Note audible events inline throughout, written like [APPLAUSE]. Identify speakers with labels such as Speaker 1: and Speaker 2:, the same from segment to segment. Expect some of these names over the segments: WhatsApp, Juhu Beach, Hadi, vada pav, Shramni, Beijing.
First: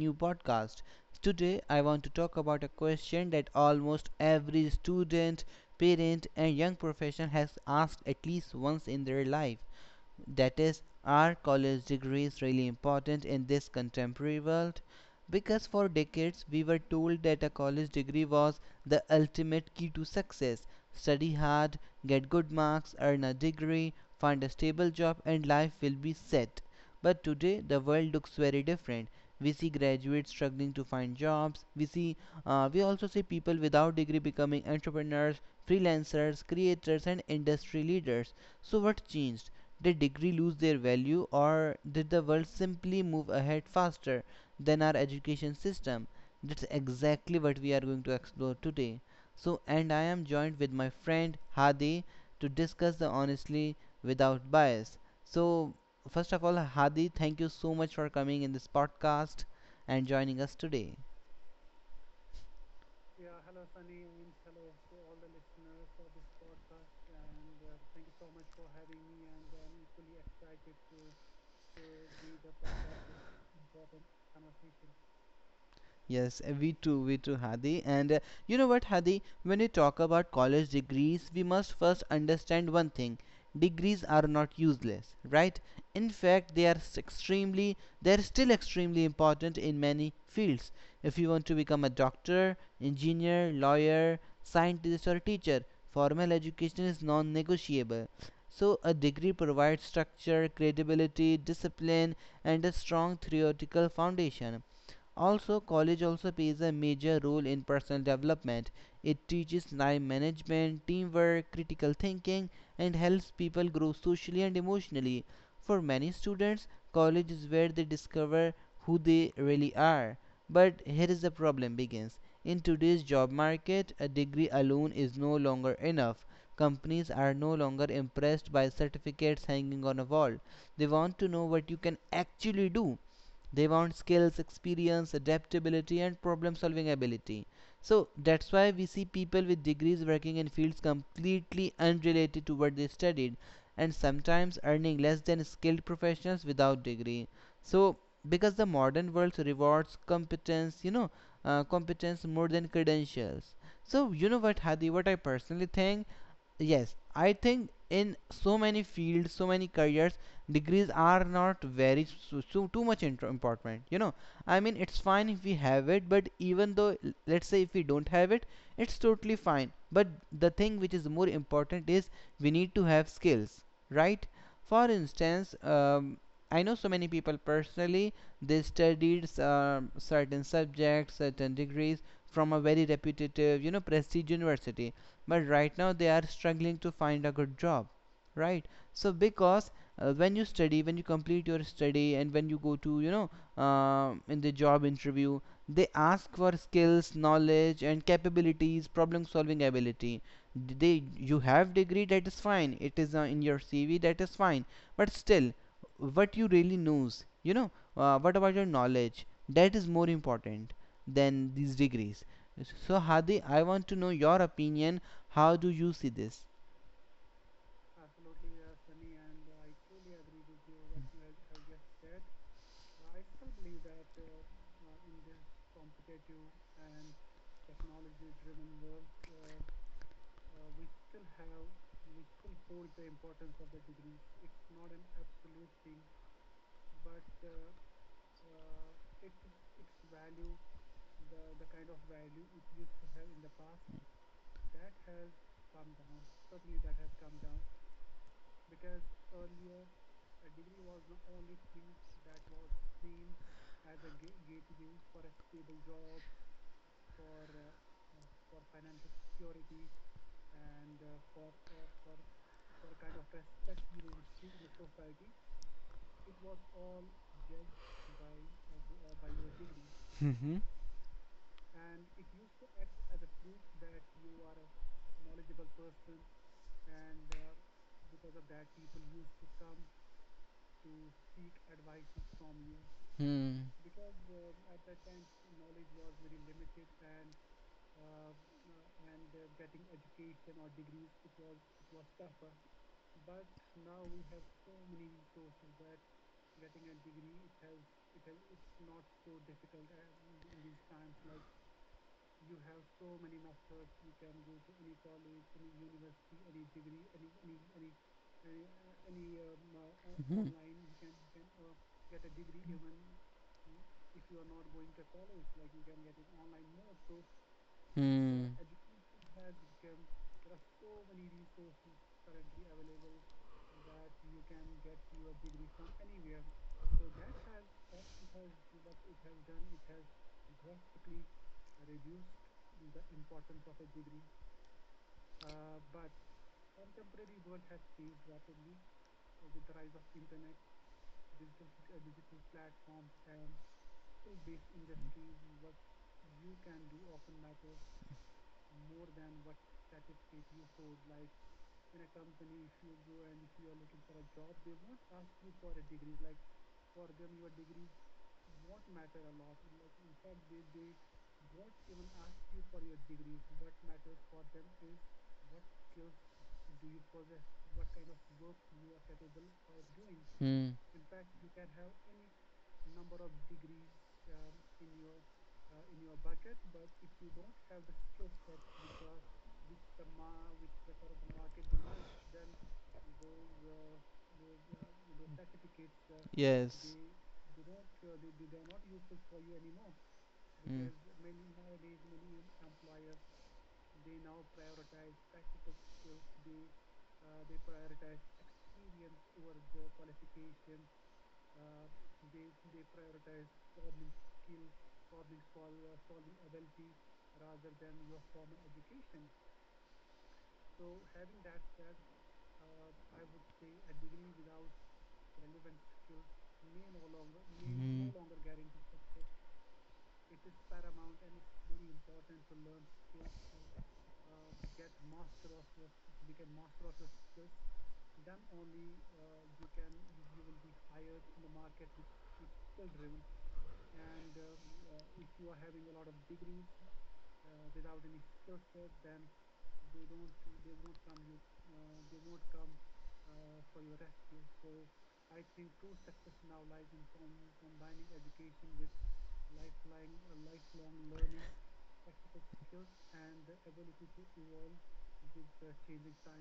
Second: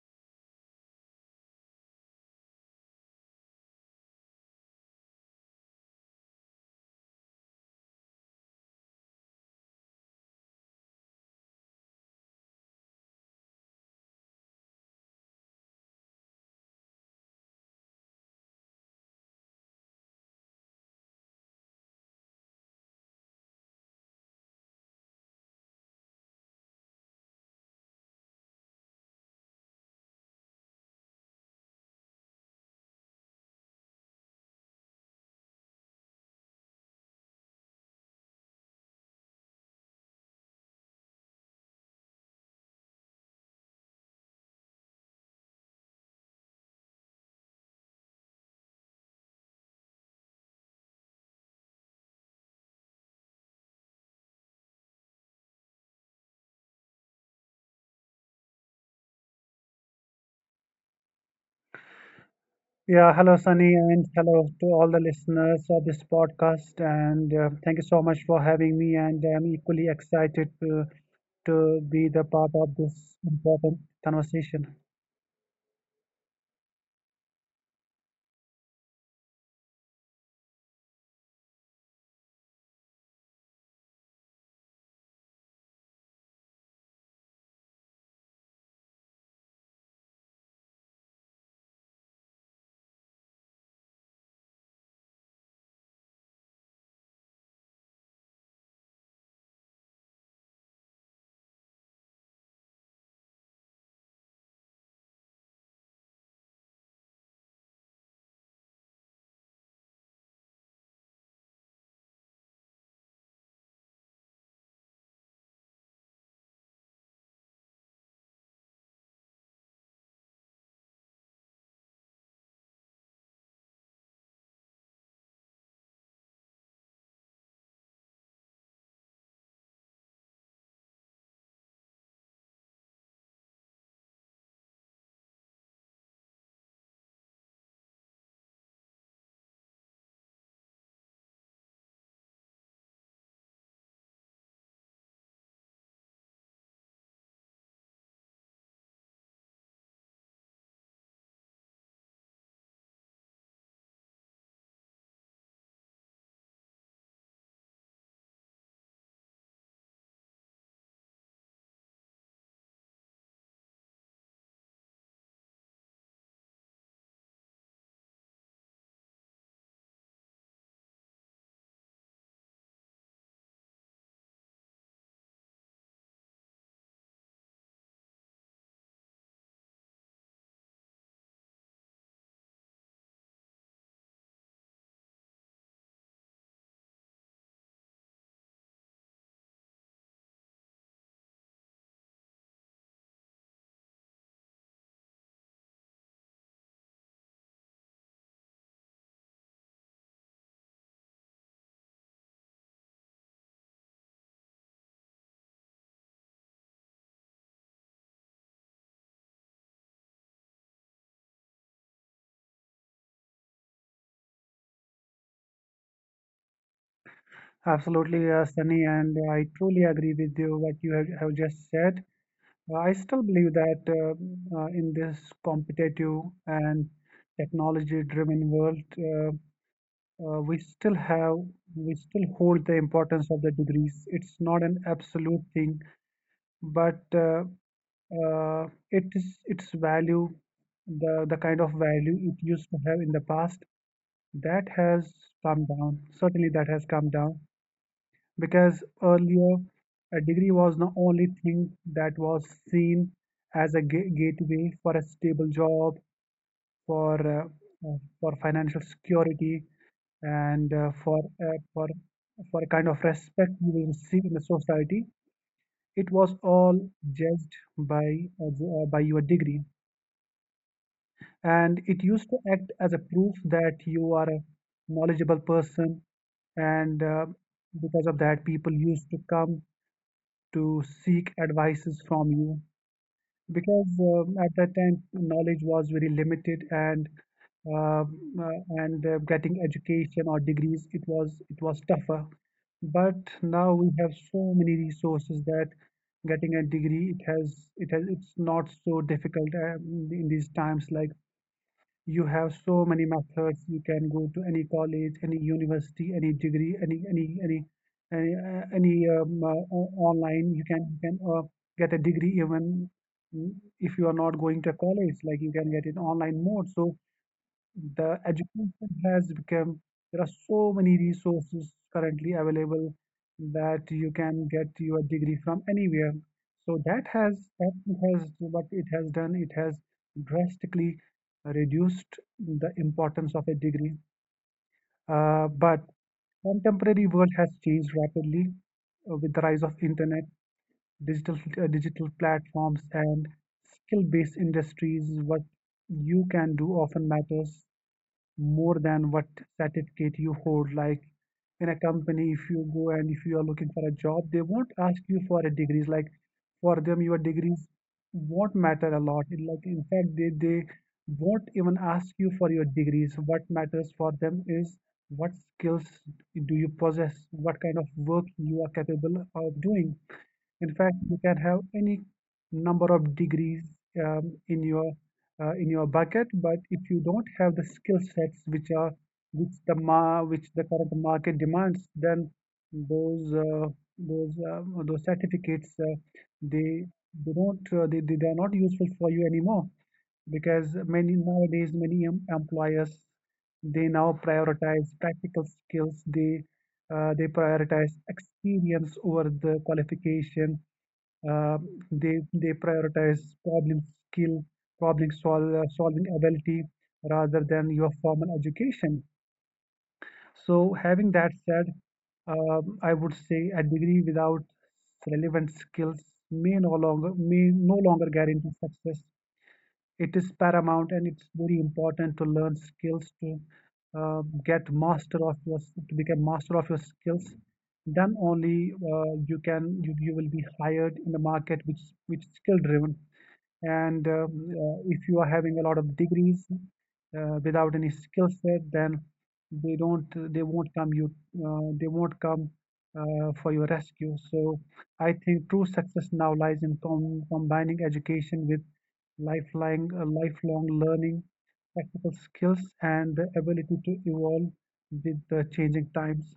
Speaker 1: new podcast. Today, I want to talk about a question that almost every student, parent, and young professional has asked at least once in their life that is, are college degrees really important in this contemporary world? Because for decades we were told that a college degree was the ultimate key to success. Study hard, get good marks, earn a degree, find a stable job, and life will be set. But today the world looks very different. We see graduates struggling to find jobs. We also see people without degree becoming entrepreneurs, freelancers, creators, and industry leaders. So what changed? Did degree lose their value or did the world simply move ahead faster than our education system? That's exactly what we are going to explore today. So, and I am joined with my friend Hadi to discuss the honestly without bias. So, first of all, Hadi, thank you so much for coming in this podcast and joining us today.
Speaker 2: Yeah, hello Sunny, and hello to all the listeners of this podcast. And thank you so much for having me. And I'm equally excited to be the part of this important conversation.
Speaker 1: Yes, we too, Hadi. And you know what, Hadi? When we talk about college degrees, we must first understand one thing. Degrees are not useless, right? In fact, they are still extremely important in many fields. If you want to become a doctor, engineer, lawyer, scientist, or teacher, formal education is non negotiable. So, a degree provides structure, credibility, discipline, and a strong theoretical foundation. Also, college also plays a major role in personal development. It teaches time management, teamwork, critical thinking, and helps people grow socially and emotionally. For many students, college is where they discover who they really are. But here is the problem begins. In today's job market, a degree alone is no longer enough. Companies are no longer impressed by certificates hanging on a wall. They want to know what you can actually do. They want skills, experience, adaptability, and problem solving ability. So that's why we see people with degrees working in fields completely unrelated to what they studied and sometimes earning less than skilled professionals without degree. So, because the modern world rewards competence you know competence more than credentials. So you know what, Hadi, what I personally think? Yes, I think in so many fields, so many careers, degrees are not very so too much important, you know. I mean, it's fine if we have it, but even though, let's say if we don't have it, it's totally fine. But the thing which is more important is we need to have skills, right? For instance, I know so many people personally. They studied certain subjects, certain degrees from a very reputative, you know, prestige university, but right now they are struggling to find a good job, right? So, because when you study, when you complete your study, and when you go to, you know, in the job interview, they ask for skills, knowledge, and capabilities, problem solving ability. D- they You have degree, that is fine. It is, in your cv, that is fine. But still, what you really knows, you know, what about your knowledge? That is more important than these degrees. So Hadi, I want to know your opinion. How do you see this?
Speaker 2: Absolutely, Sunny, and I truly agree with you what you have just said. I still believe that in this competitive and technology-driven world, we still have we still hold the importance of the degrees. It's not an absolute thing but uh, it is its value, the kind of value it used to have in the past, that has come down. Certainly, that has come down because earlier a degree was the only thing that was seen as a gateway for a stable job, for uh, for financial security, and for for for a kind of respect you will receive in the society. It was all judged by your degree,
Speaker 1: Mm-hmm.
Speaker 2: and it used to act as a proof that you are a knowledgeable person. And because of that, people used to come to seek advices from you
Speaker 1: Mm. Mm-hmm.
Speaker 2: because at that time knowledge was very limited and uh, uh, getting education or degrees it was tougher. But now we have so many resources that getting a degree it has it's not so difficult in these times. Like you have so many methods. You can go to any college, any university, any degree, any online. You can get a degree even mm, if you are not going to college. Like you can get it online mode. So the education has become, there are so many resources currently available that you can get your degree from anywhere. So that has, what it has done, it has drastically reduced the importance of a degree. But contemporary world has changed rapidly with the rise of internet, digital digital platforms, and skill-based industries. What you can do often matters more than what certificate you hold. Like in a company, if you go and if you are looking for a job, they won't ask you for a degrees. Like for them, your degrees won't matter a lot. In Like in fact, they won't even ask you for your degrees. What matters for them is what skills do you
Speaker 1: Mm.
Speaker 2: possess, what kind of work you are capable of doing.
Speaker 1: Hmm.
Speaker 2: In fact, you can have any number of degrees um, in your in your bucket, but if you don't have the skill sets which are which the ma which the current market demands, then those those certificates, they
Speaker 1: Yes.
Speaker 2: they don't they are not useful for you anymore because many nowadays many employers they now prioritize practical skills, they prioritize experience over the qualification, uh, they prioritize skill, solving ability rather than your formal education. So having that said, I would say a degree without relevant skills may no longer guarantee success. It is paramount and it's very important to learn skills, to get master of your to become master of your skills. Then only you will be hired in the market which skill driven. And if you are having a lot of degrees without any skill set, then they don't, they won't come you, they won't come for your rescue. So I think true success now lies in combining education with lifelong learning, practical skills, and the ability to evolve with the changing times.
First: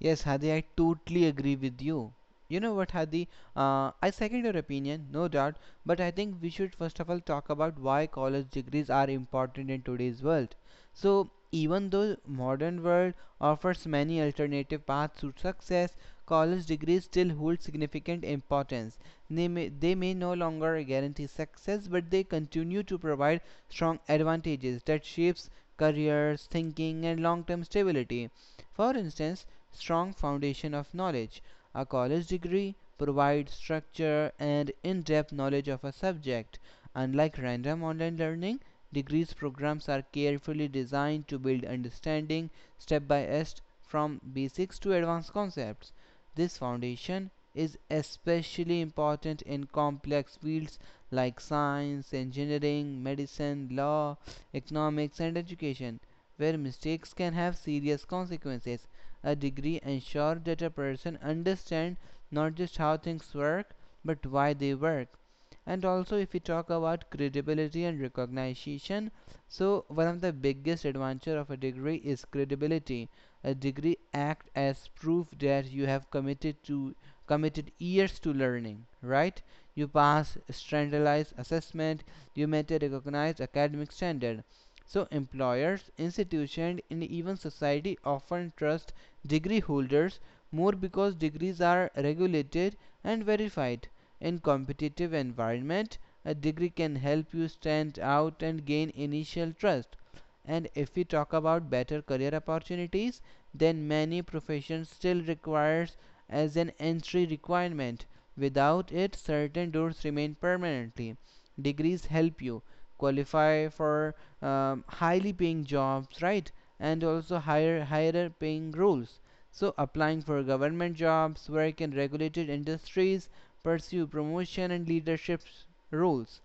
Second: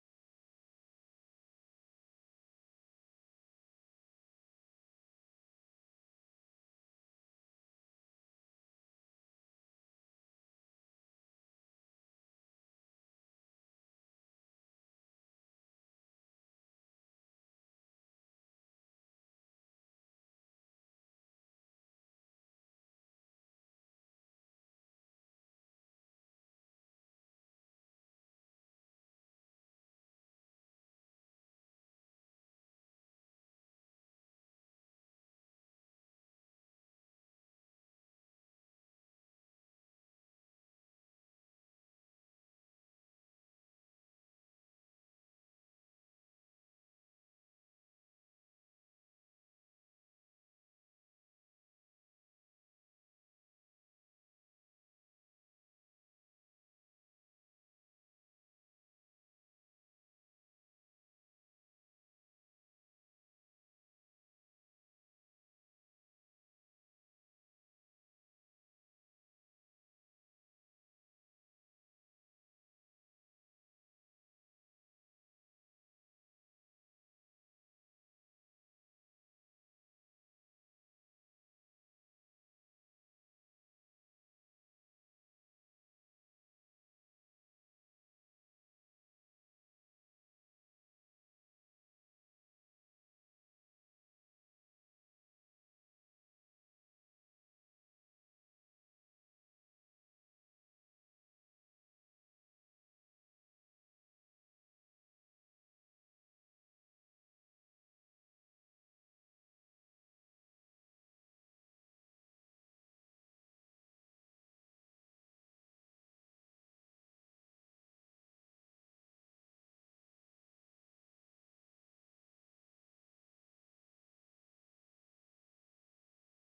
Speaker 1: Yes, Hadi, I totally agree with you. You know what, Hadi? I second your opinion, no doubt, but I think we should first of all talk about why college degrees are important in today's world. So, even though modern world offers many alternative paths to success, college degrees still hold significant importance. They may no longer guarantee success, but they continue to provide strong advantages that shapes careers, thinking, and long-term stability. For instance, strong foundation of knowledge. A college degree provides structure and in depth knowledge of a subject. Unlike random online learning, degrees programs are carefully designed to build understanding step by step from basics to advanced concepts. This foundation is especially important in complex fields like science, engineering, medicine, law, economics, and education, where mistakes can have serious consequences. A degree ensure that a person understands not just how things work but why they work. And also, if we talk about credibility and recognition, so one of the biggest advantage of a degree is credibility. A degree acts as proof that you have committed years to learning, right? You pass standardized assessment, you met a recognized academic standard. So employers, institutions, and even society often trust degree holders more because degrees are regulated and verified. In competitive environment, a degree can help you stand out and gain initial trust. And if we talk about better career opportunities, then many professions still requires as an entry requirement. Without it, certain doors remain permanently. Degrees help you qualify for highly paying jobs, right? And also higher paying roles, so applying for government jobs, work in regulated industries, pursue promotion and leadership roles.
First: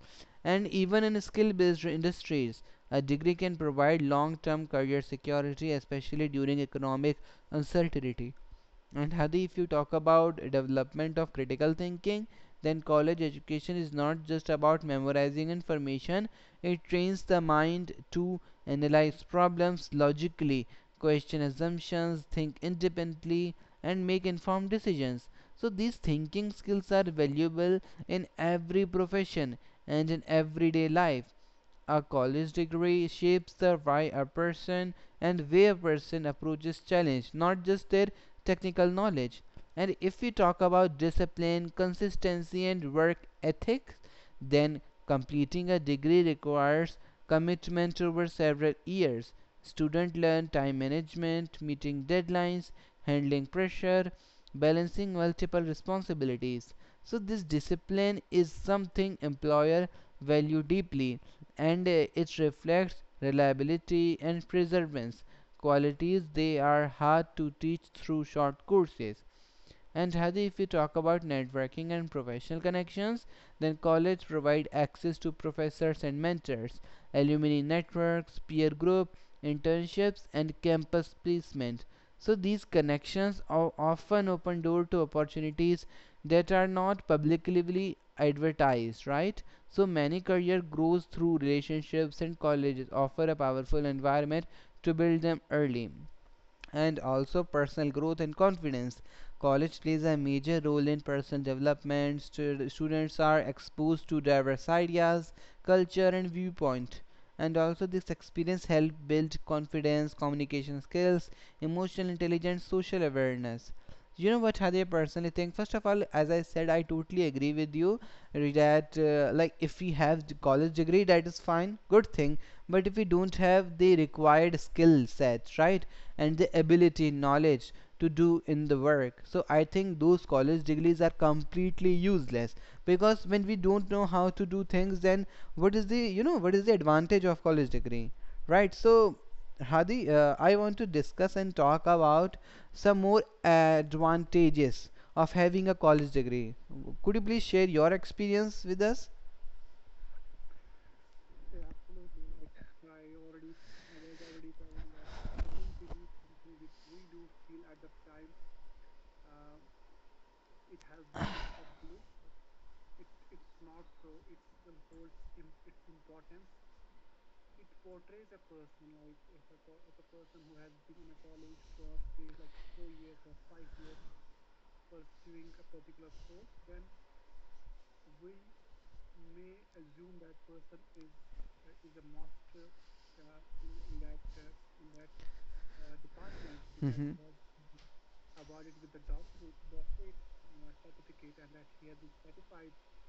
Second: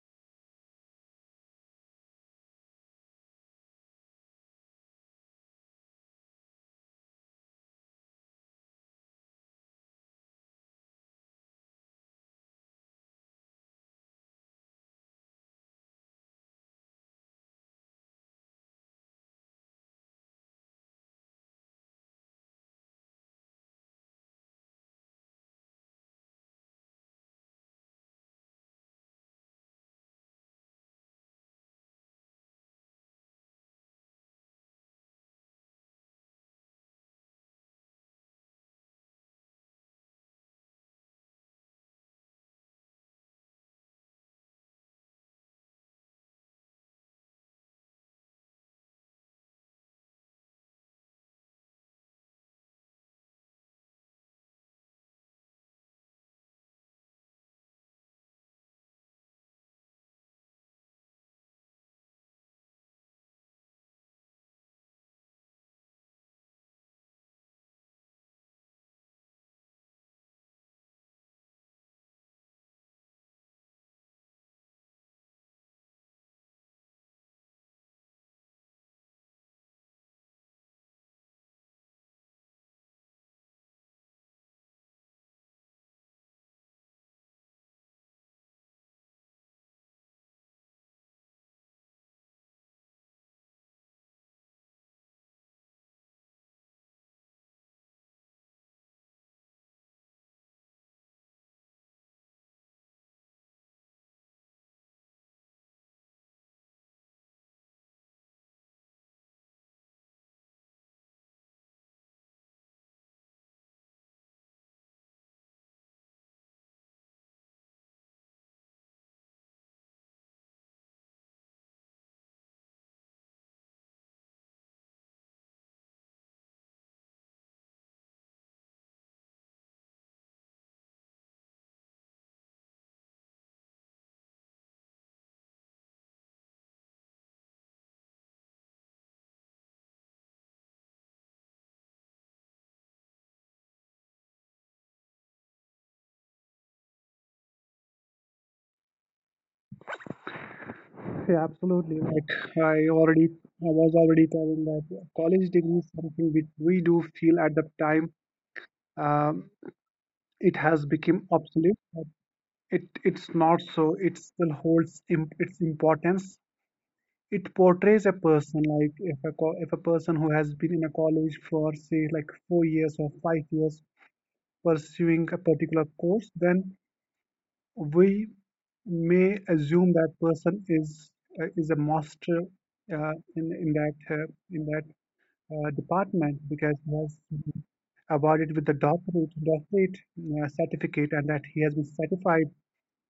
Speaker 1: And even in skill based industries, a degree can provide long term career security, especially during economic uncertainty. And Hadi, if you talk about development of critical thinking, then college education is not just about memorizing information. It trains the mind to analyze problems logically, question assumptions, think independently, and make informed decisions. So these thinking skills are valuable in every profession and in everyday life. A college degree shapes the why a person and way a person approaches challenge, not just their technical knowledge. And if we talk about discipline, consistency, and work ethics, then completing a degree requires commitment over several years. Students learn time management, meeting deadlines, handling pressure, balancing multiple responsibilities. So this discipline is something employer value deeply, and it reflects reliability and perseverance, qualities they are hard to teach through short courses. And Hadi, if we talk about networking and professional connections, then college provide access to professors and mentors, alumni networks, peer group, internships, and campus placement. So these connections are often open door to opportunities that are not publicly advertised, right? So many career grows through relationships and colleges offer a powerful environment to build them early. And also personal growth and confidence. College plays a major role in personal development. Students are exposed to diverse ideas, culture, and viewpoint. And also, this experience help build confidence, communication skills, emotional intelligence, social awareness. You know what, Hadi, I personally think? First of all, as I said, I totally agree with you that, like, if we have the college degree, that is fine, good thing. But if we don't have the required skill sets, right, and the ability, knowledge to do in the work, so I think those college degrees are completely useless, because when we don't know how to do things, then what is the, you know, what is the advantage of college degree, right? So Hadi, I want to discuss and talk about some more advantages of having a college degree. Could you please share your experience with us?
Speaker 2: Yeah, absolutely. Like I already, I was already telling that college degree is something which we do feel at the time um, it has become obsolete. But It it's not so. It still holds imp its importance. It portrays a person. Like if a co if a person who has been in a college for say like 4 years or 5 years pursuing a particular course, then we
Speaker 1: We
Speaker 2: may
Speaker 1: may
Speaker 2: assume that
Speaker 1: assume that
Speaker 2: person
Speaker 1: person is.
Speaker 2: is a
Speaker 1: Is a
Speaker 2: master
Speaker 1: master
Speaker 2: in
Speaker 1: in,
Speaker 2: that
Speaker 1: in that
Speaker 2: in that
Speaker 1: in that
Speaker 2: department
Speaker 1: department,
Speaker 2: because he
Speaker 1: in that.
Speaker 2: has been awarded with the doctorate certificate and that he has been certified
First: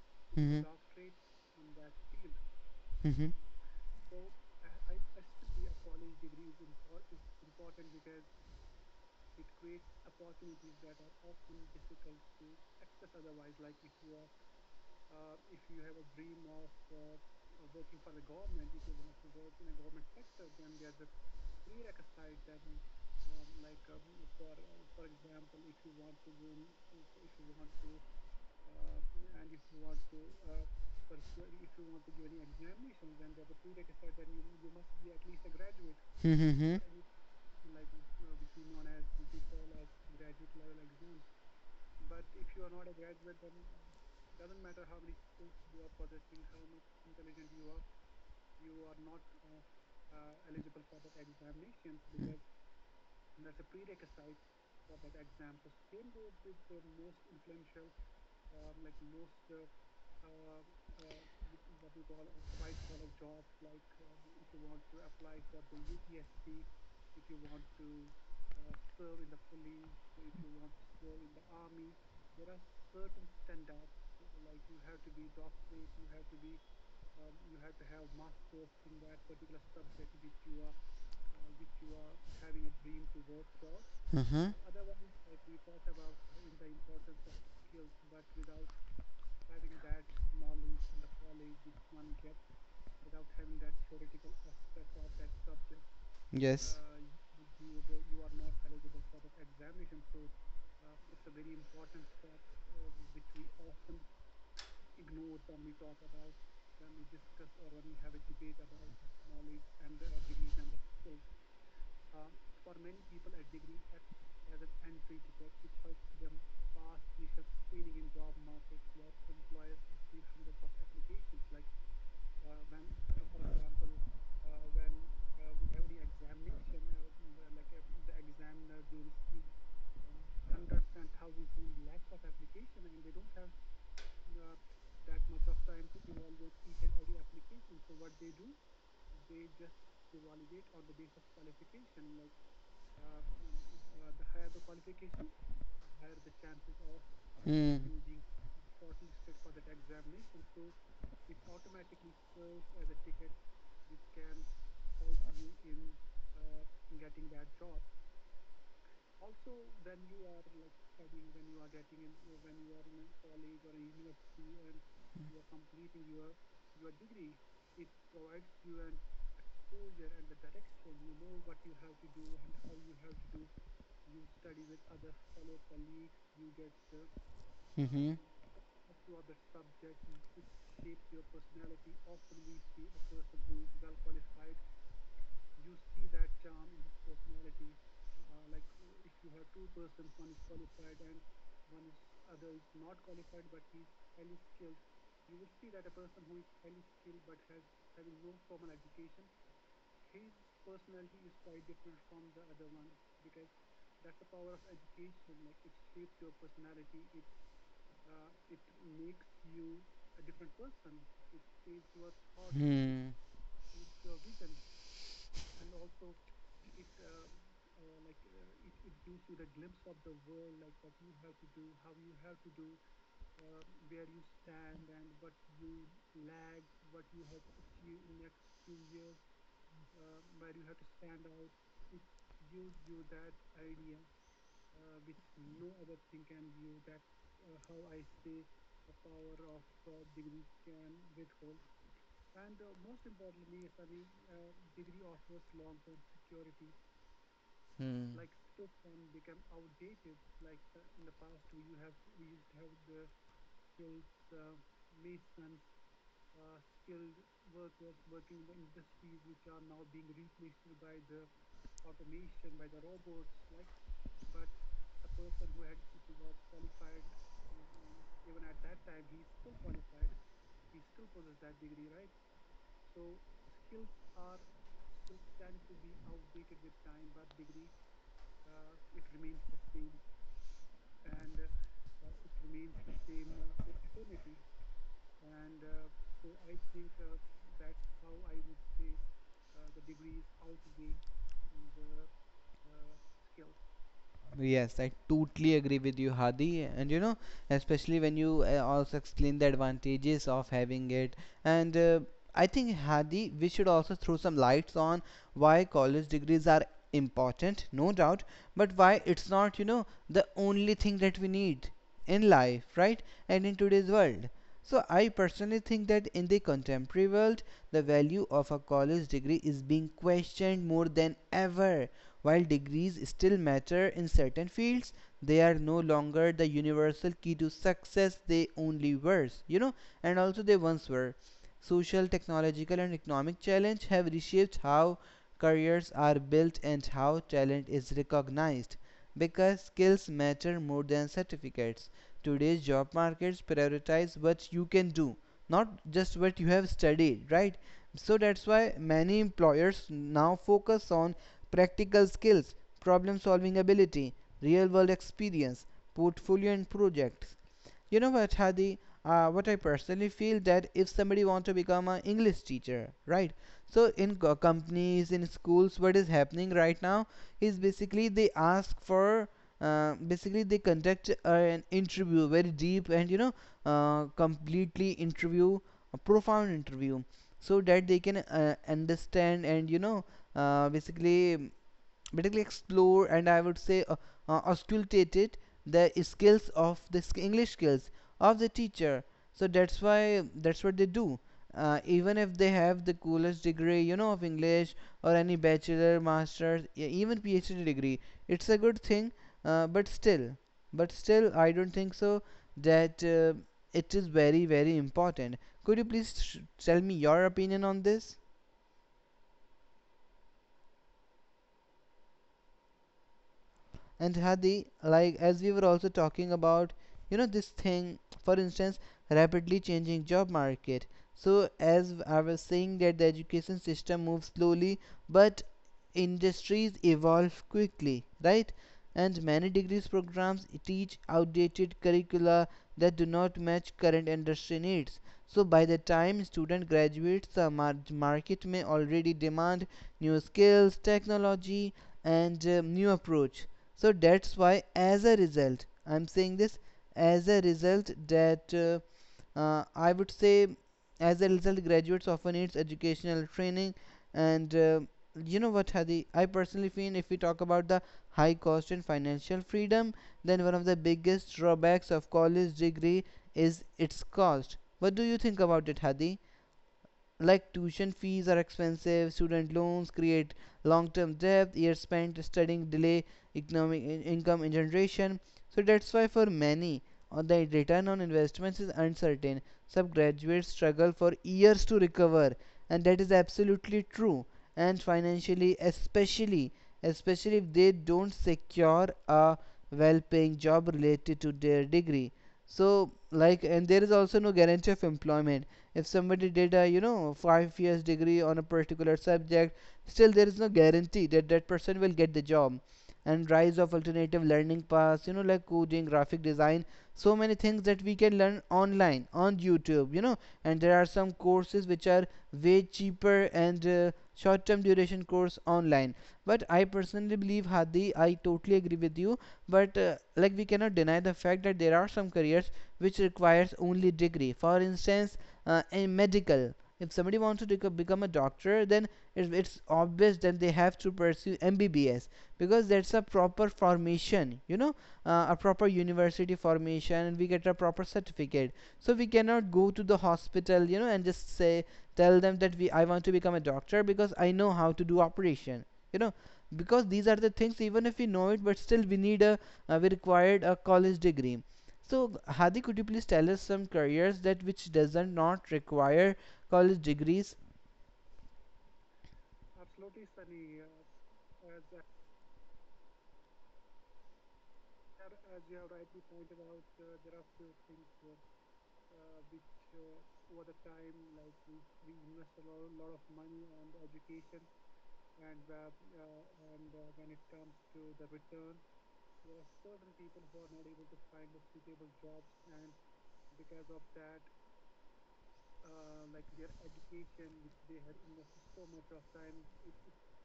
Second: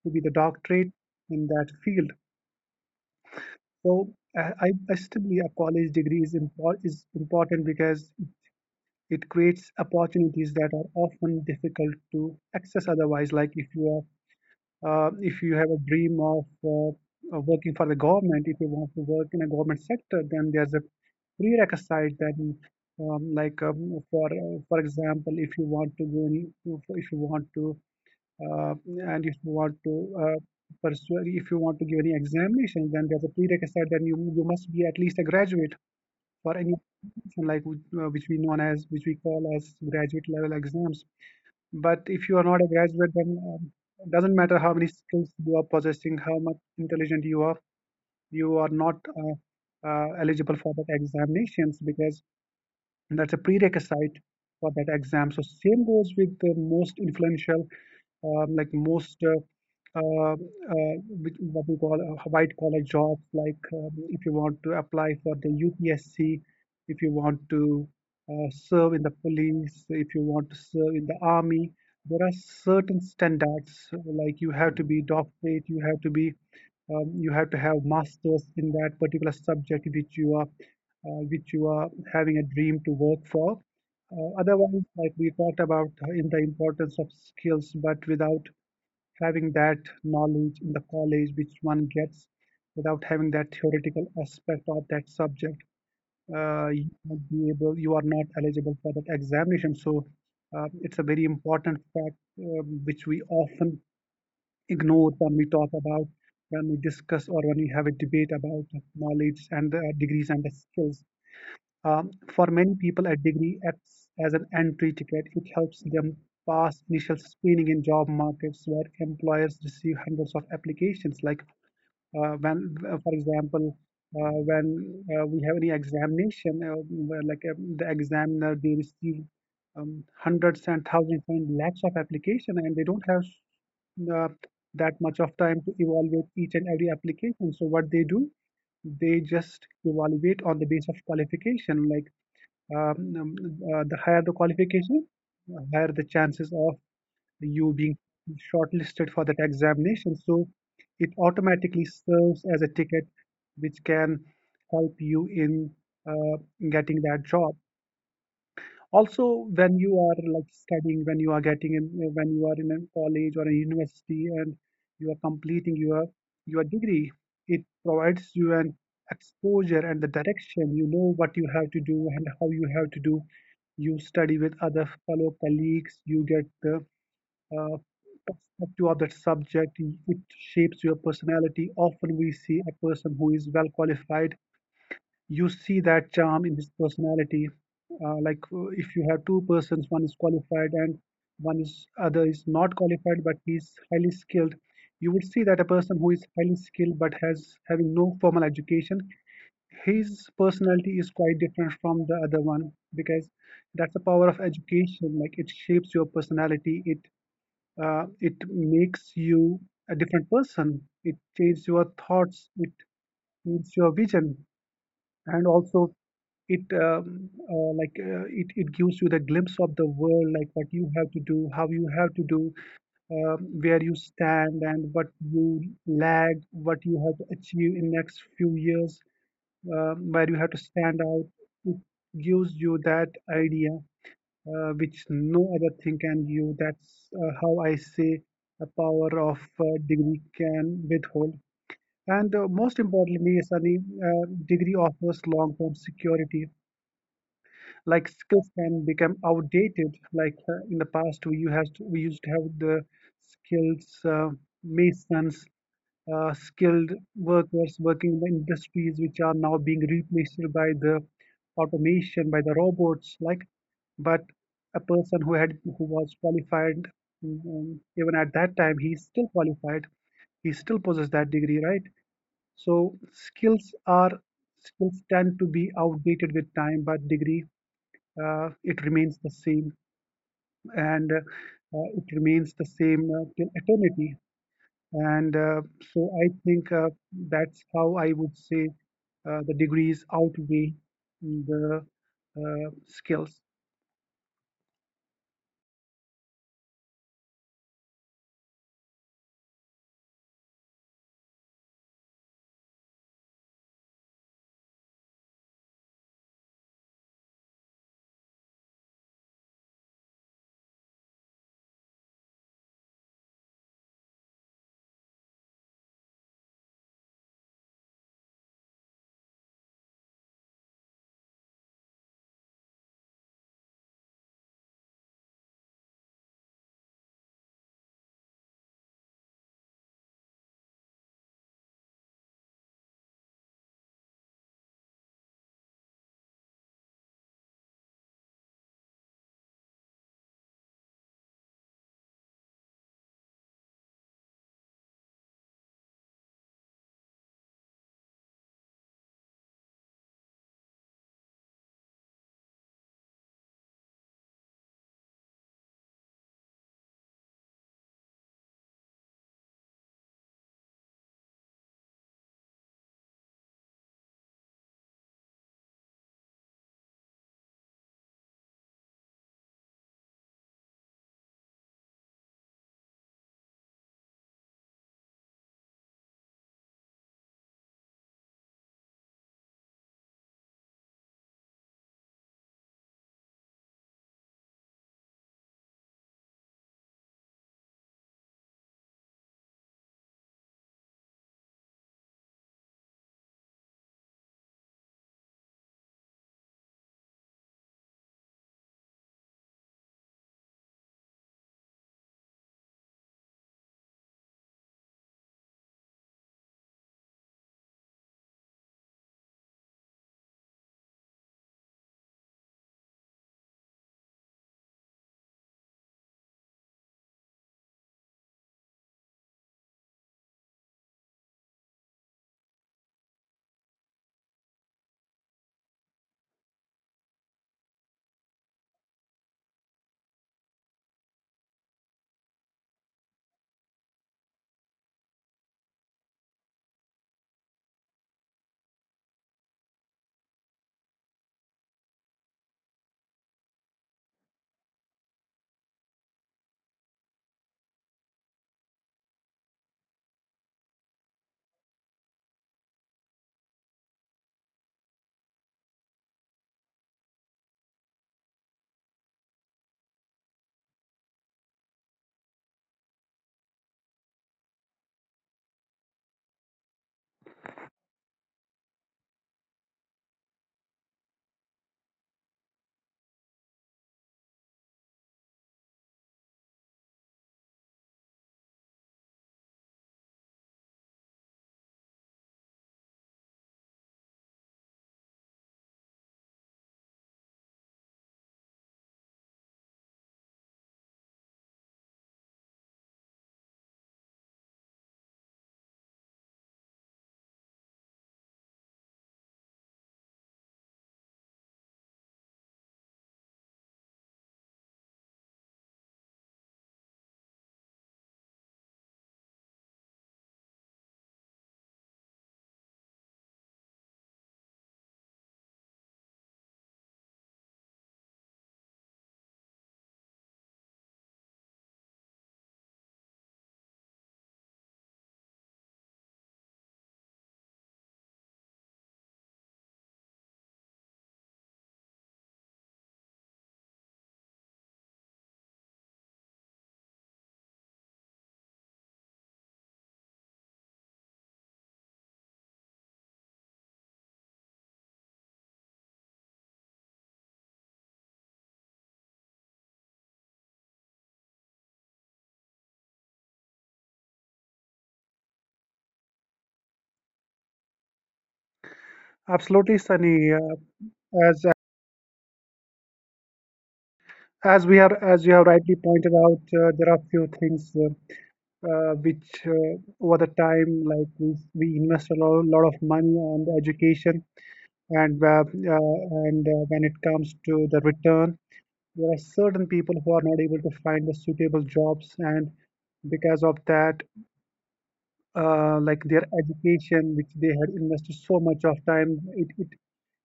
Speaker 2: to be the
Speaker 1: Mm-hmm. Job,
Speaker 2: doctorate
Speaker 1: is
Speaker 2: in
Speaker 1: a.
Speaker 2: that
Speaker 1: Mm-hmm. Doctorate
Speaker 2: field.
Speaker 1: in that field.
Speaker 2: So I still believe a college degree is, is important because it creates opportunities that are often difficult to access otherwise. Like if you are, if you have a dream uh, of working for the government, if you want to work in a government sector, then there's a prerequisite that for example, if you want to go in, if you want to Uh, and if you want to uh, pursue, if you want to give any examination, then there's a prerequisite that you must be at least a graduate
Speaker 1: Mm-hmm.
Speaker 2: for any
Speaker 1: Mm-hmm.
Speaker 2: examination, like which we call as graduate level exams. But if you are not a graduate, then it doesn't matter how many skills you are possessing, how much intelligent you are not eligible for that examinations because that's a prerequisite for that exam. So same goes with the most influential um, like most uh, uh, uh, what we call white collar jobs, like if you want to apply for the UPSC, if you want to serve in the police, if you want to serve in the army, there are certain standards, like you have to be doctorate, you have to be you have to have masters in that particular subject which you are having a dream to work for.
Speaker 1: Hmm.
Speaker 2: Otherwise, like we talked about in the importance of skills but without having that knowledge in the college which one gets without having that theoretical aspect of that subject,
Speaker 1: Yes.
Speaker 2: you won't be able, you are not eligible for that examination. So it's a very important fact which we often ignore when we talk about, when we discuss, or when we have a debate about knowledge and the degrees and the skills. For many people, a degree acts as an entry ticket. It helps them pass initial screening in job markets where employers receive hundreds of applications. Like for example, when we have any examination, where like the examiner, they receive hundreds and thousands and lakhs of application and they don't have uh, that much of time to evaluate each and every application. So what they do, they just evaluate on the base of qualification. Like um, um, the higher the qualification, higher the chances of
Speaker 1: Hmm.
Speaker 2: you
Speaker 1: Mm-hmm.
Speaker 2: being shortlisted for that examination. So it automatically serves as a ticket which can help you in uh, getting that job. Also, when you are like studying, when you are getting in when you are in a college or a university and you are completing your degree, it provides you an exposure and the direction. You know what you have to do and how you have to do. You study with other fellow colleagues, you get the uh, perspective of that subject. It shapes your personality. Often we see a person who is well qualified, you see that charm in his personality. Like if you have two persons, one is qualified and one is other is not qualified, but he's highly skilled. You would see that a person who is highly skilled but has having no formal education, his personality is quite different from the other one because that's the power of education. Like it shapes your personality. It it makes you a different person. It changes your thoughts. It
Speaker 1: Hmm.
Speaker 2: changes your vision and also it gives you the glimpse of the world, like what you have to do, how you have to do, where you stand and what you lag, what you have to achieve in next few years, where you have to stand out. It gives you that idea which no other thing can give. That's how I say a power of degree can withhold. And most importantly, Sunny, degree offers long term security. Like
Speaker 1: Hmm.
Speaker 2: skills can become outdated. Like in the past, we used to have the skills, uh, masons, skilled workers working in the industries which are now being replaced by the automation, by the robots. Like, but a person who was qualified, even at that time, he's still qualified. He still possesses that degree, right? So skills are skills tend to be outdated with time, but degree, it remains the same. And it remains the same till eternity. And so I think, that's how I would say the degrees outweigh the skills.
Speaker 1: Yes, I totally agree with you, Hadi. And you know, especially when you also explain the advantages of having it. And I think, Hadi, we should also throw some lights on why college degrees are important, no doubt, but why it's not, you know, the only thing that we need in life, right? And in today's world. So I personally think that in the contemporary world, the value of a college degree is being questioned more than ever. While degrees still matter in certain fields, they are no longer the universal key to success. They only were, you know, and also they once were. Social, technological, and economic challenge have reshaped how careers are built and how talent is recognized, because skills matter more than certificates. Today's job markets prioritize what you can do, not just what you have studied, right? So that's why many employers now focus on practical skills, problem solving ability, real world experience, portfolio and projects. You know what, Hadi, what I personally feel that if somebody wants to become an english teacher, right? So in companies, in schools, what is happening right now is basically they ask for, basically they conduct an interview, very deep, and you know, completely interview a profound interview, so that they can, understand and you know, basically, explore, and I would say, auscultated the skills of the English skills of the teacher. So that's why that's what they do. Even if they have the coolest degree, you know, of English or any bachelor, master's, even PhD degree, it's a good thing. Uh, but still, but still, I don't think so that it is very, very important. Could you please tell me your opinion on this? And Hadi, like as we were also talking about, this thing, for instance, rapidly changing job market. So as I was saying that the education system moves slowly, but industries evolve quickly, right? And many degrees programs teach outdated curricula that do not match current industry needs. So by the time student graduates, the market may already demand new skills, technology, and new approach. So that's why, as a result, I'm saying this, as a result that I would say, as a result graduates often needs educational training. And uh, you know what Hadi, I personally feel if we talk about the high cost and financial freedom, then one of the biggest drawbacks of college degree is its cost. What do you think about it, Hadi? Like tuition fees are expensive, student loans create long-term debt, years spent studying delay economic income in generation. So that's why for many, the return on investments is uncertain. Some graduates struggle for years to recover, and that is absolutely true. And financially, especially, especially if they don't secure a well-paying job related to their degree. So like, and there is also no guarantee of employment. If somebody did a, you know, 5 years degree on a particular subject, still there is no guarantee that that person will get the job. And rise of alternative learning paths, you know, like coding, graphic design, so many things that we can learn online on YouTube, you know. And there are some courses which are way cheaper and short term duration course online. But I personally believe, Hadi, I totally agree with you, but like we cannot deny the fact that there are some careers which requires only degree. For instance, in medical, if somebody wants to become a doctor, then it's obvious that they have to pursue MBBS, because that's a proper formation, you know. A proper university formation, and we get a proper certificate. So we cannot go to the hospital, you know, and just say, tell them that we, I want to become a doctor because I know how to do operation, you know. Because these are the things, even if we know it but still we need a, we required a college degree. So Hadi, could you please tell us some careers that which doesn't not require college degrees?
Speaker 2: Absolutely, Sunny. Uh, as as we are as you have rightly pointed out, there are few things which over the time, like we invest a lot of money on the education. And uh, uh, and uh, when it comes to the return, there are certain people who are not able to find the suitable jobs, and because of that, like their education, which they had invested so much of time, it,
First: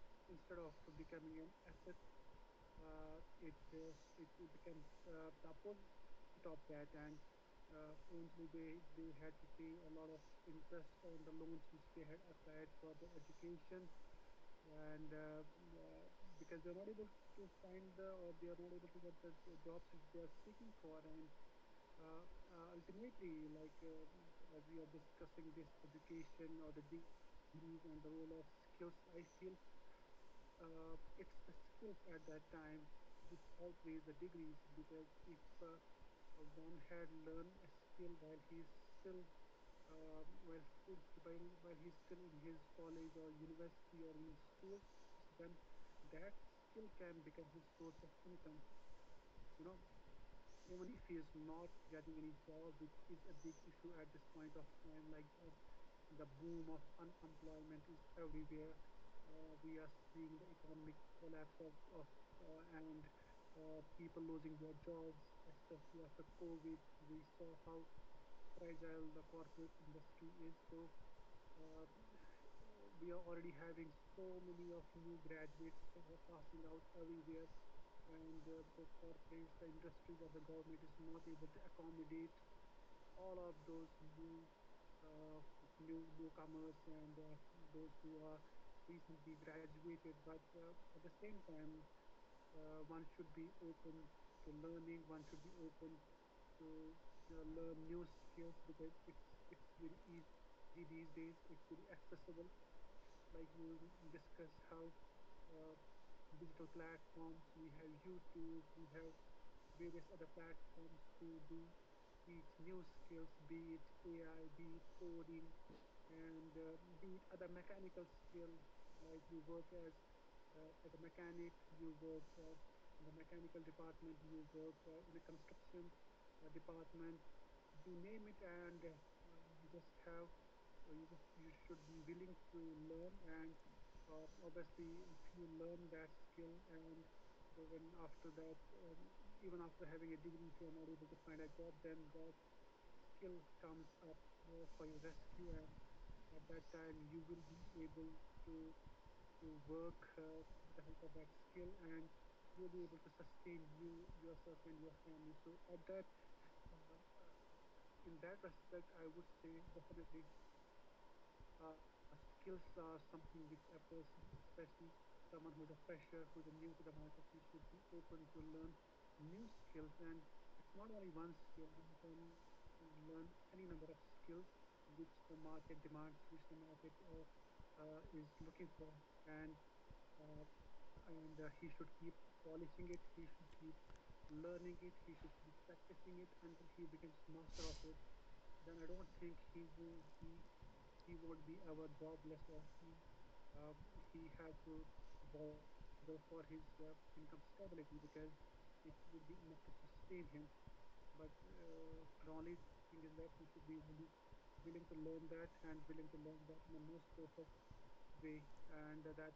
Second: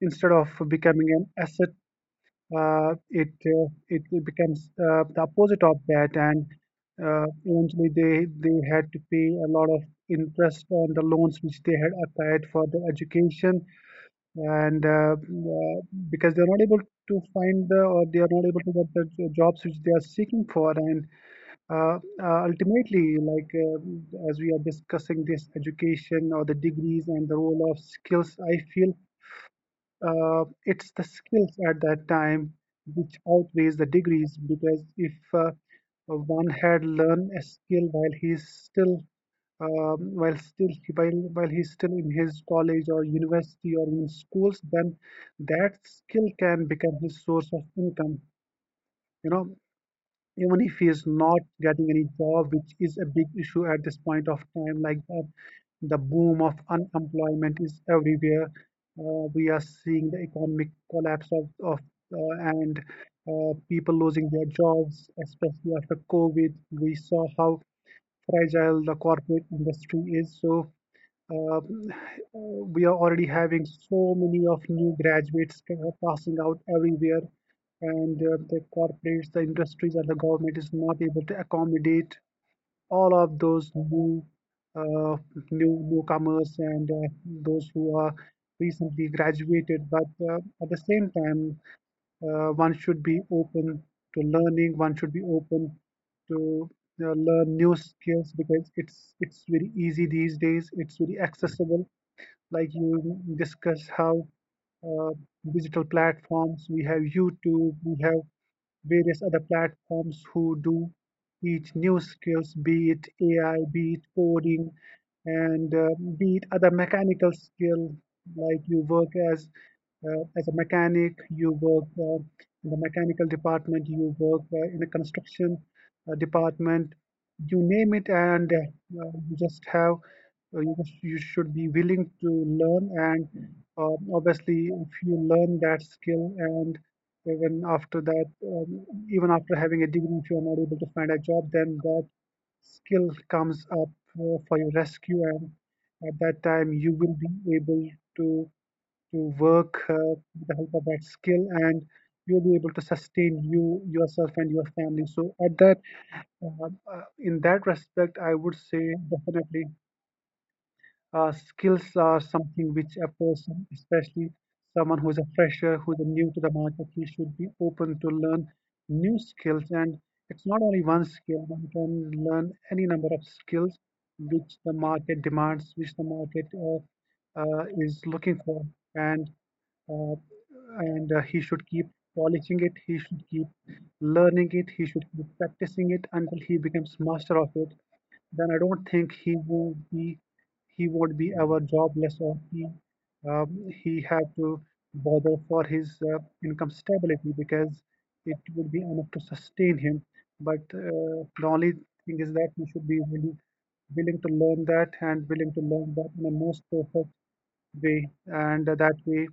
Speaker 2: instead of becoming an asset, it becomes the opposite of that. And eventually, they had to pay a lot of interest on the loans which they had applied for the education. And Because they're not able to find the, or they are not able to get the jobs which they are seeking for. And ultimately, like as we are discussing this education or the degrees and the role of skills, I feel it's the skills at that time which outweighs the degrees. Because if one had learned a skill while he's still while still while he's still in his college or university or in schools, then that skill can become his source of income. You know, even if he is not getting any job, which is a big issue at this point of time, like that, the boom of unemployment is everywhere. We are seeing the economic collapse of and people losing their jobs, especially after COVID. We saw how fragile the corporate industry is. Um, [SIGHS] we are already having so many of new graduates passing out everywhere, and the corporates, the industries, and the government is not able to accommodate all of those uh, new newcomers and those who are recently graduated. But at the same time, one should be open to learning. One should be open to learn new skills, because it's very easy these days. It's very accessible, like you discuss how uh, digital platforms, we have YouTube, we have various other platforms who do teach new skills, be it AI, be it coding, and be it other mechanical skill. Like you work as a mechanic, you work in the mechanical department, you work in the construction department, you name it. And you just have you should be willing to learn. And obviously, if you learn that skill, and even after that, even after having a degree, if you are not able to find a job, then that skill comes up for your rescue. And at that time, you will be able to work with the help of that skill, and you'll be able to sustain yourself and your family. So at that uh, in that respect, I would say definitely skills are something which a person, especially someone who's a fresher, who's new to the market, he should be open to learn new skills. And it's not only one skill, one can learn any number of skills which the market demands, which the market is looking for. And uh, and uh, he should keep polishing it, he should keep learning it, he should keep practicing it until he becomes master of it. Then I don't think he won't be ever jobless, or um, he had to bother for his income stability, because it would be enough to sustain him. But the only thing is that he should be really willing to learn that, and willing to learn that in a most perfect way. And that way,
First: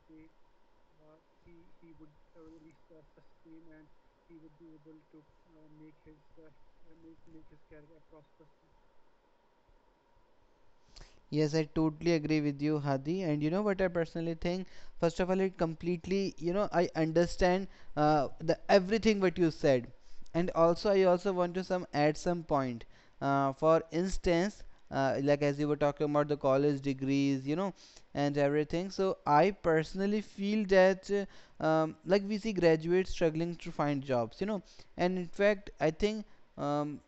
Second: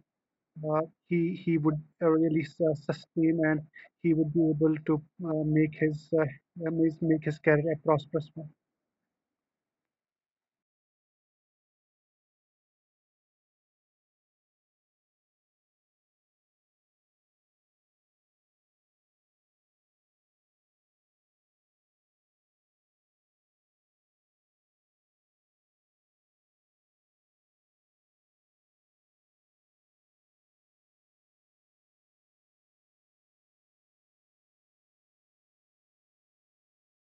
Speaker 2: uh, he would really sustain, and he would be able to uh, make his uh, make his career a prosperous one.
Speaker 1: Yes, I totally agree with you, Hadi. And you know what I personally think? First of all, it completely, you know, I understand the everything what you said, and also I also want to some add some point. For instance, like as you were talking about the college degrees, you know, and everything. So I personally feel that like we see graduates struggling to find jobs, you know, and in fact, I think um,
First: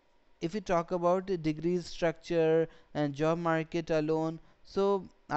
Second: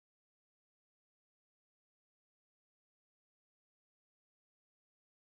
Speaker 1: if we talk about the degree structure and job market alone, so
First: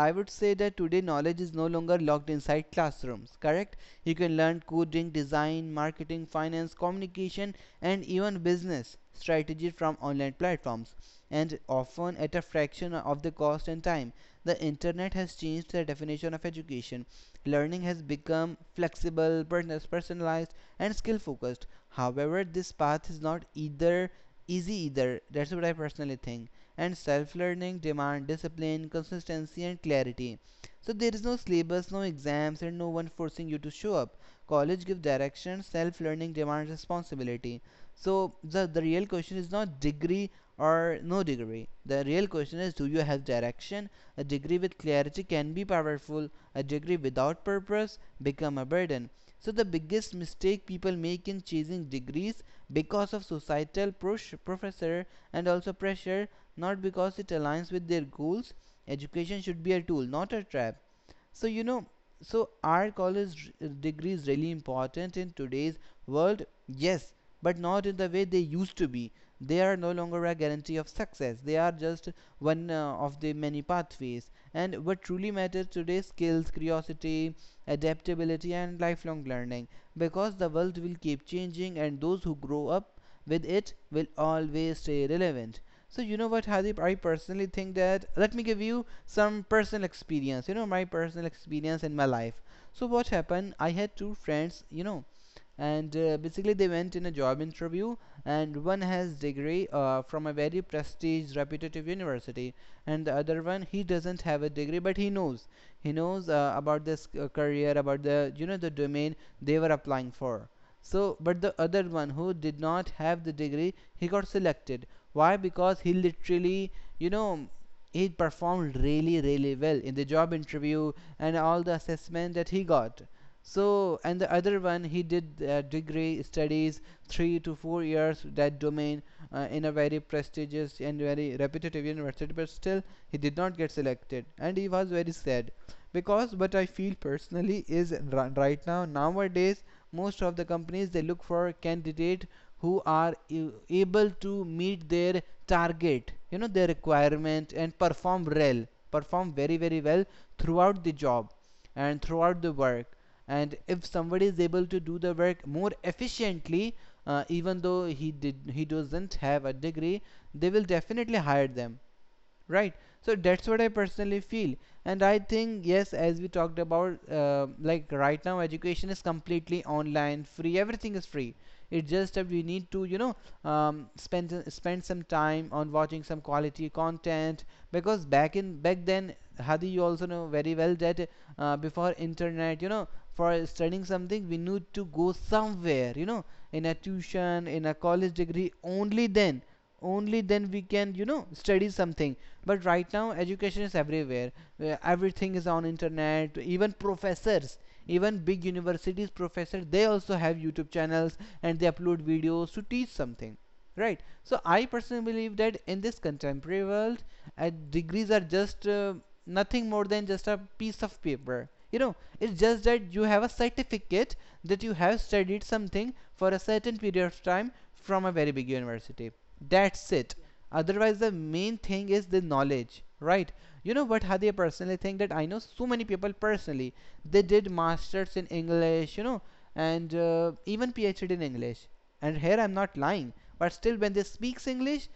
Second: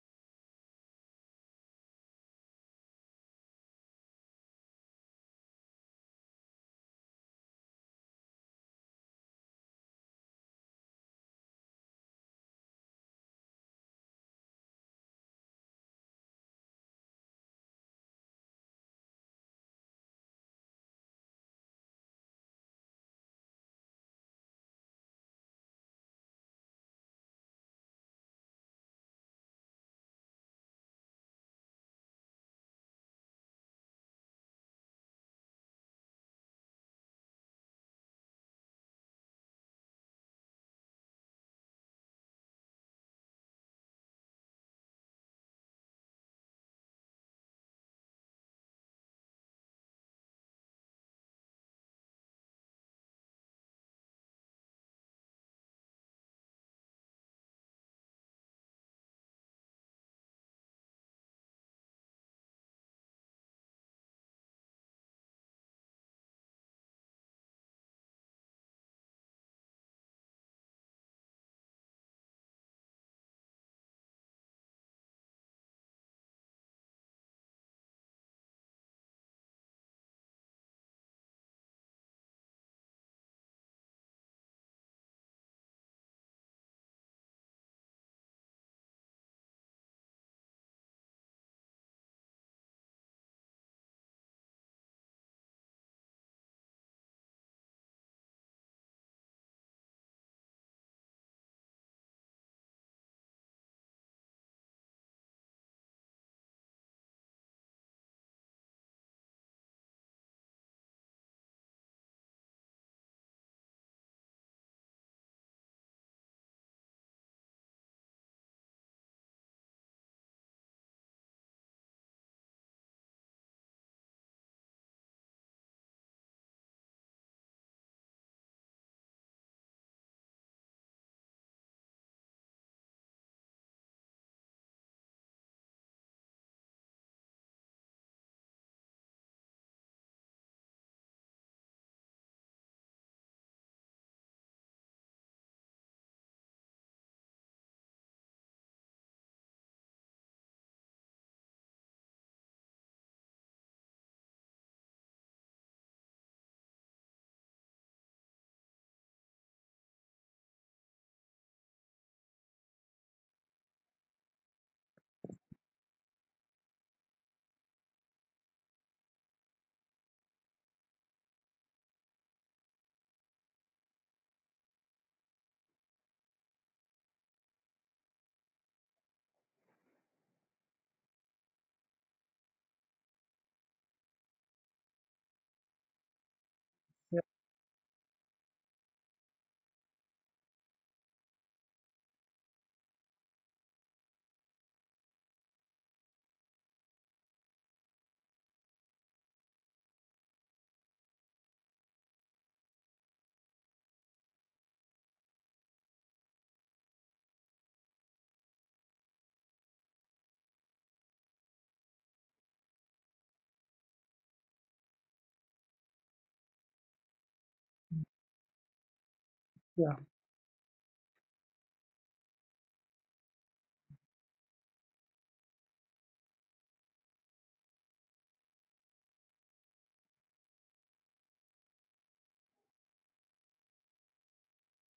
Speaker 1: I would say that today knowledge is no longer locked inside classrooms, correct? You can learn coding, design, marketing, finance, communication, and even business strategy from online platforms, and often at a fraction of the cost and time. The internet has changed the definition of education. Learning has become flexible, personalized, and skill focused. However, this path is not either easy either. That's what I personally think. And self learning demand discipline, consistency, and clarity. So there is no syllabus, no exams, and no one forcing you to show up. College gives direction, self learning demands responsibility. So the real question is not degree or no degree, the real question is, do you have direction? A degree with clarity can be powerful, a degree without purpose become a burden. So the biggest mistake people make in chasing degrees because of societal push, professor, and also pressure, not because it aligns with their goals. Education should be a tool, not a trap. So you know, so are college degrees really important in today's world? Yes, but not in the way they used to be. They are no longer a guarantee of success, they are just one of the many pathways. And what truly matters today, skills, curiosity, adaptability, and lifelong learning, because the world will keep changing and those who grow up with it will always stay relevant. So you know what, Hadip? I personally think that, let me give you some personal experience. You know my personal experience in my life. So what happened? I had two friends. You know, and basically they went in a job interview, and one has degree from a very prestigious, reputative university, and the other one he doesn't have a degree, but he knows. He knows about this career, about the, you know, the domain they were applying for. So, but the other one who did not have the degree, he got selected. Why? Because he literally, you know, he performed really, really well in the job interview and all the assessment that he got. So, and the other one, he did degree studies 3 to 4 years that domain in a very prestigious and very repetitive university, but still he did not get selected, and he was very sad. Because what I feel personally is right now nowadays most of the companies they look for candidate who are able to meet their target, you know, their requirement, and perform well, perform very, very well throughout the job and throughout the work. And if somebody is able to do the work more efficiently, even though he doesn't have a degree, they will definitely hire them. Right. So that's what I personally feel. And I think, yes, as we talked about, like right now, education is completely online, free. Everything is free. It's just that we need to, you know, spend some time on watching some quality content. Because back then, Hadi, you also know very well that before internet, you know, for studying something, we need to go somewhere, you know, in a
Speaker 2: Yeah,
Speaker 1: tuition, in a college degree. Only then, only then we can, you know, study something. But right now education is everywhere, where everything is on internet. Even professors, even big universities professors, they also have YouTube channels, and they upload videos to teach something, right? So I personally believe that in this contemporary world, degrees are just nothing more than just a piece of paper, you know. It's just that you have a certificate that you have studied something for a certain period of time from a very big university. That's
Speaker 2: yeah,
Speaker 1: it. Otherwise the main thing is the knowledge, right? You know what, Hadi, I personally think that I know so many people personally, they did masters in English, you know, and even PhD in English, and here I'm not lying, but still when they speaks English,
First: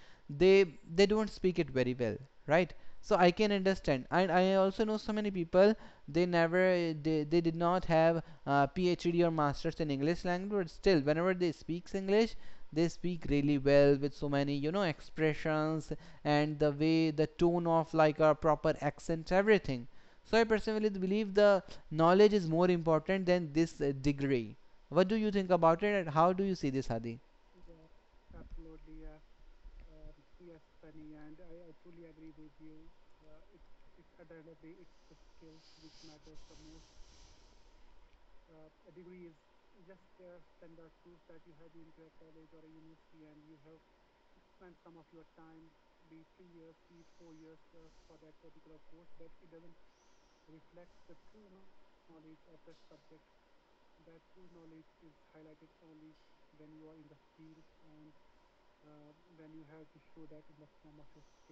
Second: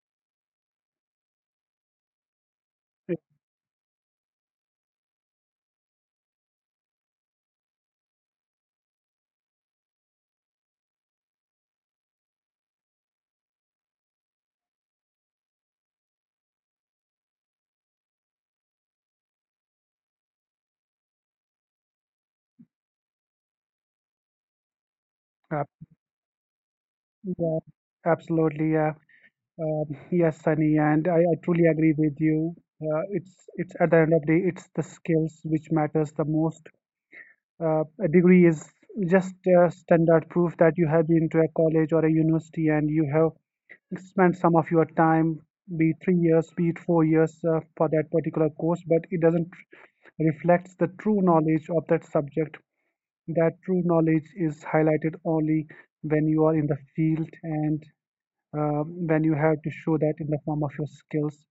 Speaker 1: they don't speak it very well, right? So
Speaker 2: it-
Speaker 1: I can understand, and I also know so many people, they never, they did not have PhD or masters in English language, but still whenever they speaks English, they speak really well with so many, you know, expressions, and the way the tone of, like, a proper accent, everything. So I personally believe the knowledge is more important than this degree. What do you think
Speaker 2: ab-
Speaker 1: about it, and how do you see this, Hadi?
Speaker 2: yeah, Absolutely. Yeah, yes, Sunny, and I truly agree with you. It's at the end of the day, it's the skills which matters the most. A degree is just standard proof that you have been to a college or a university and you have spend some of your time, be it 3 years, be it 4 years for that particular course, but it doesn't reflects the true knowledge of that subject. That true knowledge is highlighted only when you are in the field, and when you have to show that in the form of your skills.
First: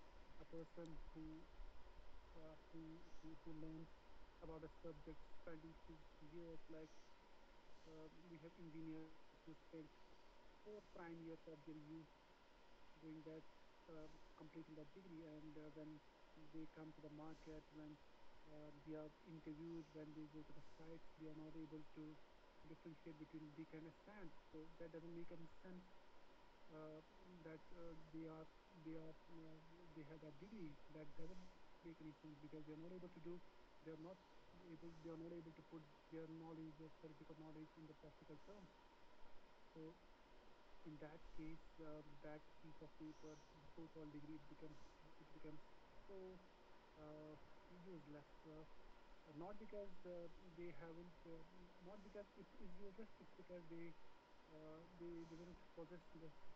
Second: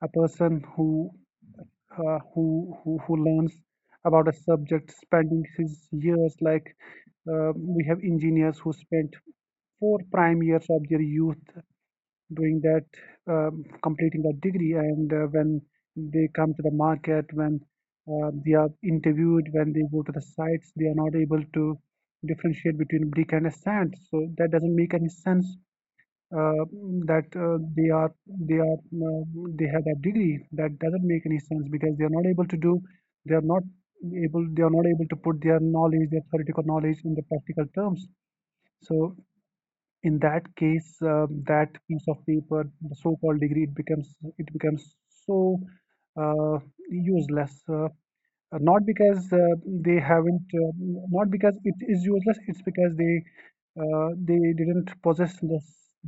Speaker 2: A person who who learns about a subject, spending his years, like we have engineers who spent 4 prime years of their youth doing that, completing that degree. And when they come to the market, when they are interviewed, when they go to the sites, they are not able to differentiate between brick and a sand. So that doesn't make any sense. Uh, that they are they are They have that degree. That doesn't make any sense, because they are not able to do. They are not They are not able to put their knowledge, their theoretical knowledge, in the practical terms. So in that case, that piece of paper, the so-called degree, it becomes so uh, useless. Not because uh, they haven't uh, Not because it is useless, it's because they didn't possess this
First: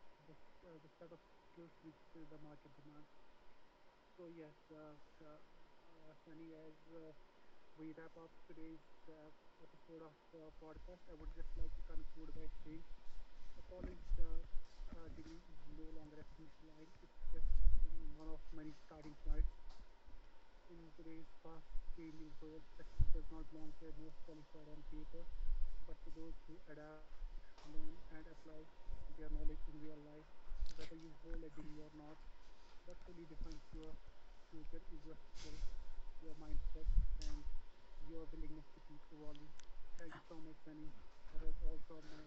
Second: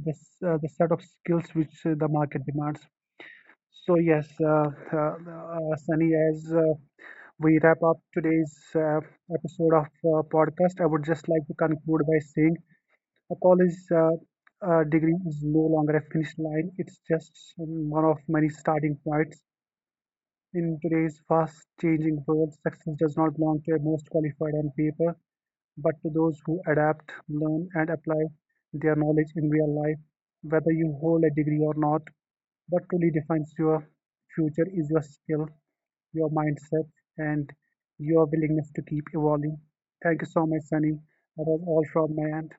Speaker 2: this the set of skills which the market demands. So yes, uh, Sunny, as we wrap up today's episode of podcast, I would just like to conclude by saying a college degree is no longer a finish line, it's just one of many starting points. In today's fast changing world, success does not belong to the most qualified on paper, but to those who adapt, learn, and apply their knowledge in real life, whether you hold a degree or not. What truly defines your future is your skill, your mindset, and your willingness to keep evolving. Thank you so much, Sunny. That was all from my end.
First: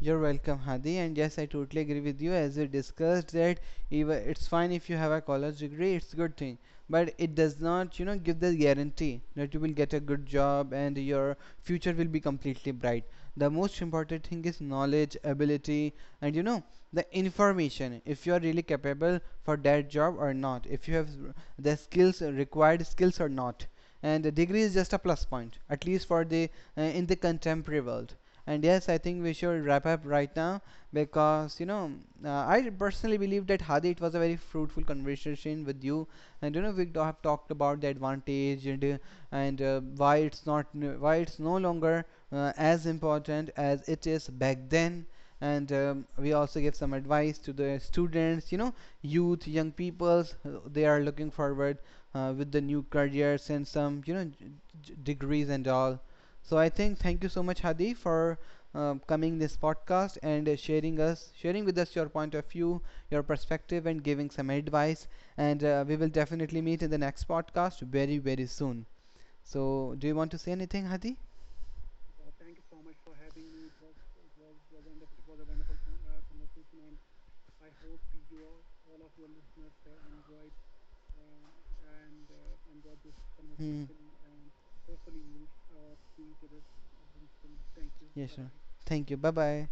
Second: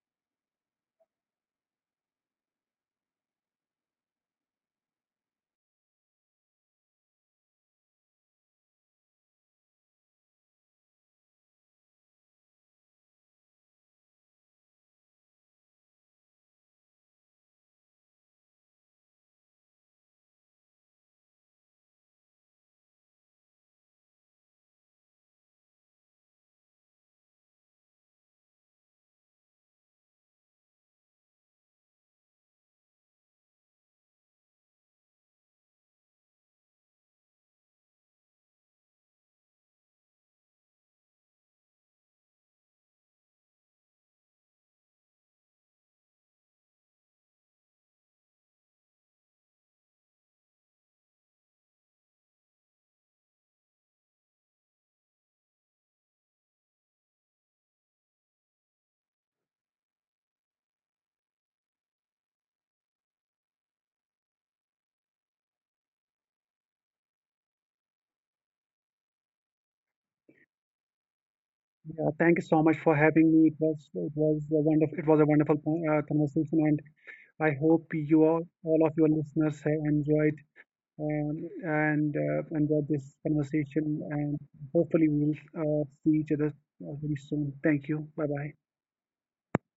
Speaker 1: You're welcome, Hadi. And yes, I totally agree with you. As we discussed that even it's fine if you have a college degree, it's good thing. But it does not, you know, give the guarantee that you will get a good job and your future will be completely bright. The most important thing is knowledge, ability, and you know, the information, if you are really capable for that job or not, if you have the skills, required skills or not. And the degree is just a plus point, at least for the, in the contemporary world. And yes, I think we should wrap up right now, because you know, I personally believe that, Hadi, it was a very fruitful conversation with you, and you know we have talked about the advantage, and why it's not, why it's no longer as important as it is back then. And we also give some advice to the students, you know, youth, young peoples. They are looking forward with the new careers and some, you know, degrees and all. So I think thank you so much, Hadi, for coming this podcast and sharing with us your point of view, your perspective, and giving some advice. And we will definitely meet in the next podcast very, very soon. So, do you want to say anything, Hadi?
Speaker 2: Yeah, thank you so much for having me. It was a wonderful, conversation, and I hope you all of your listeners have enjoyed, and enjoyed this conversation.
Speaker 1: Hmm.
Speaker 2: And hopefully, we'll see each other very soon. Thank you. Bye
Speaker 1: Yes,
Speaker 2: bye.
Speaker 1: sir. Thank you. Bye bye.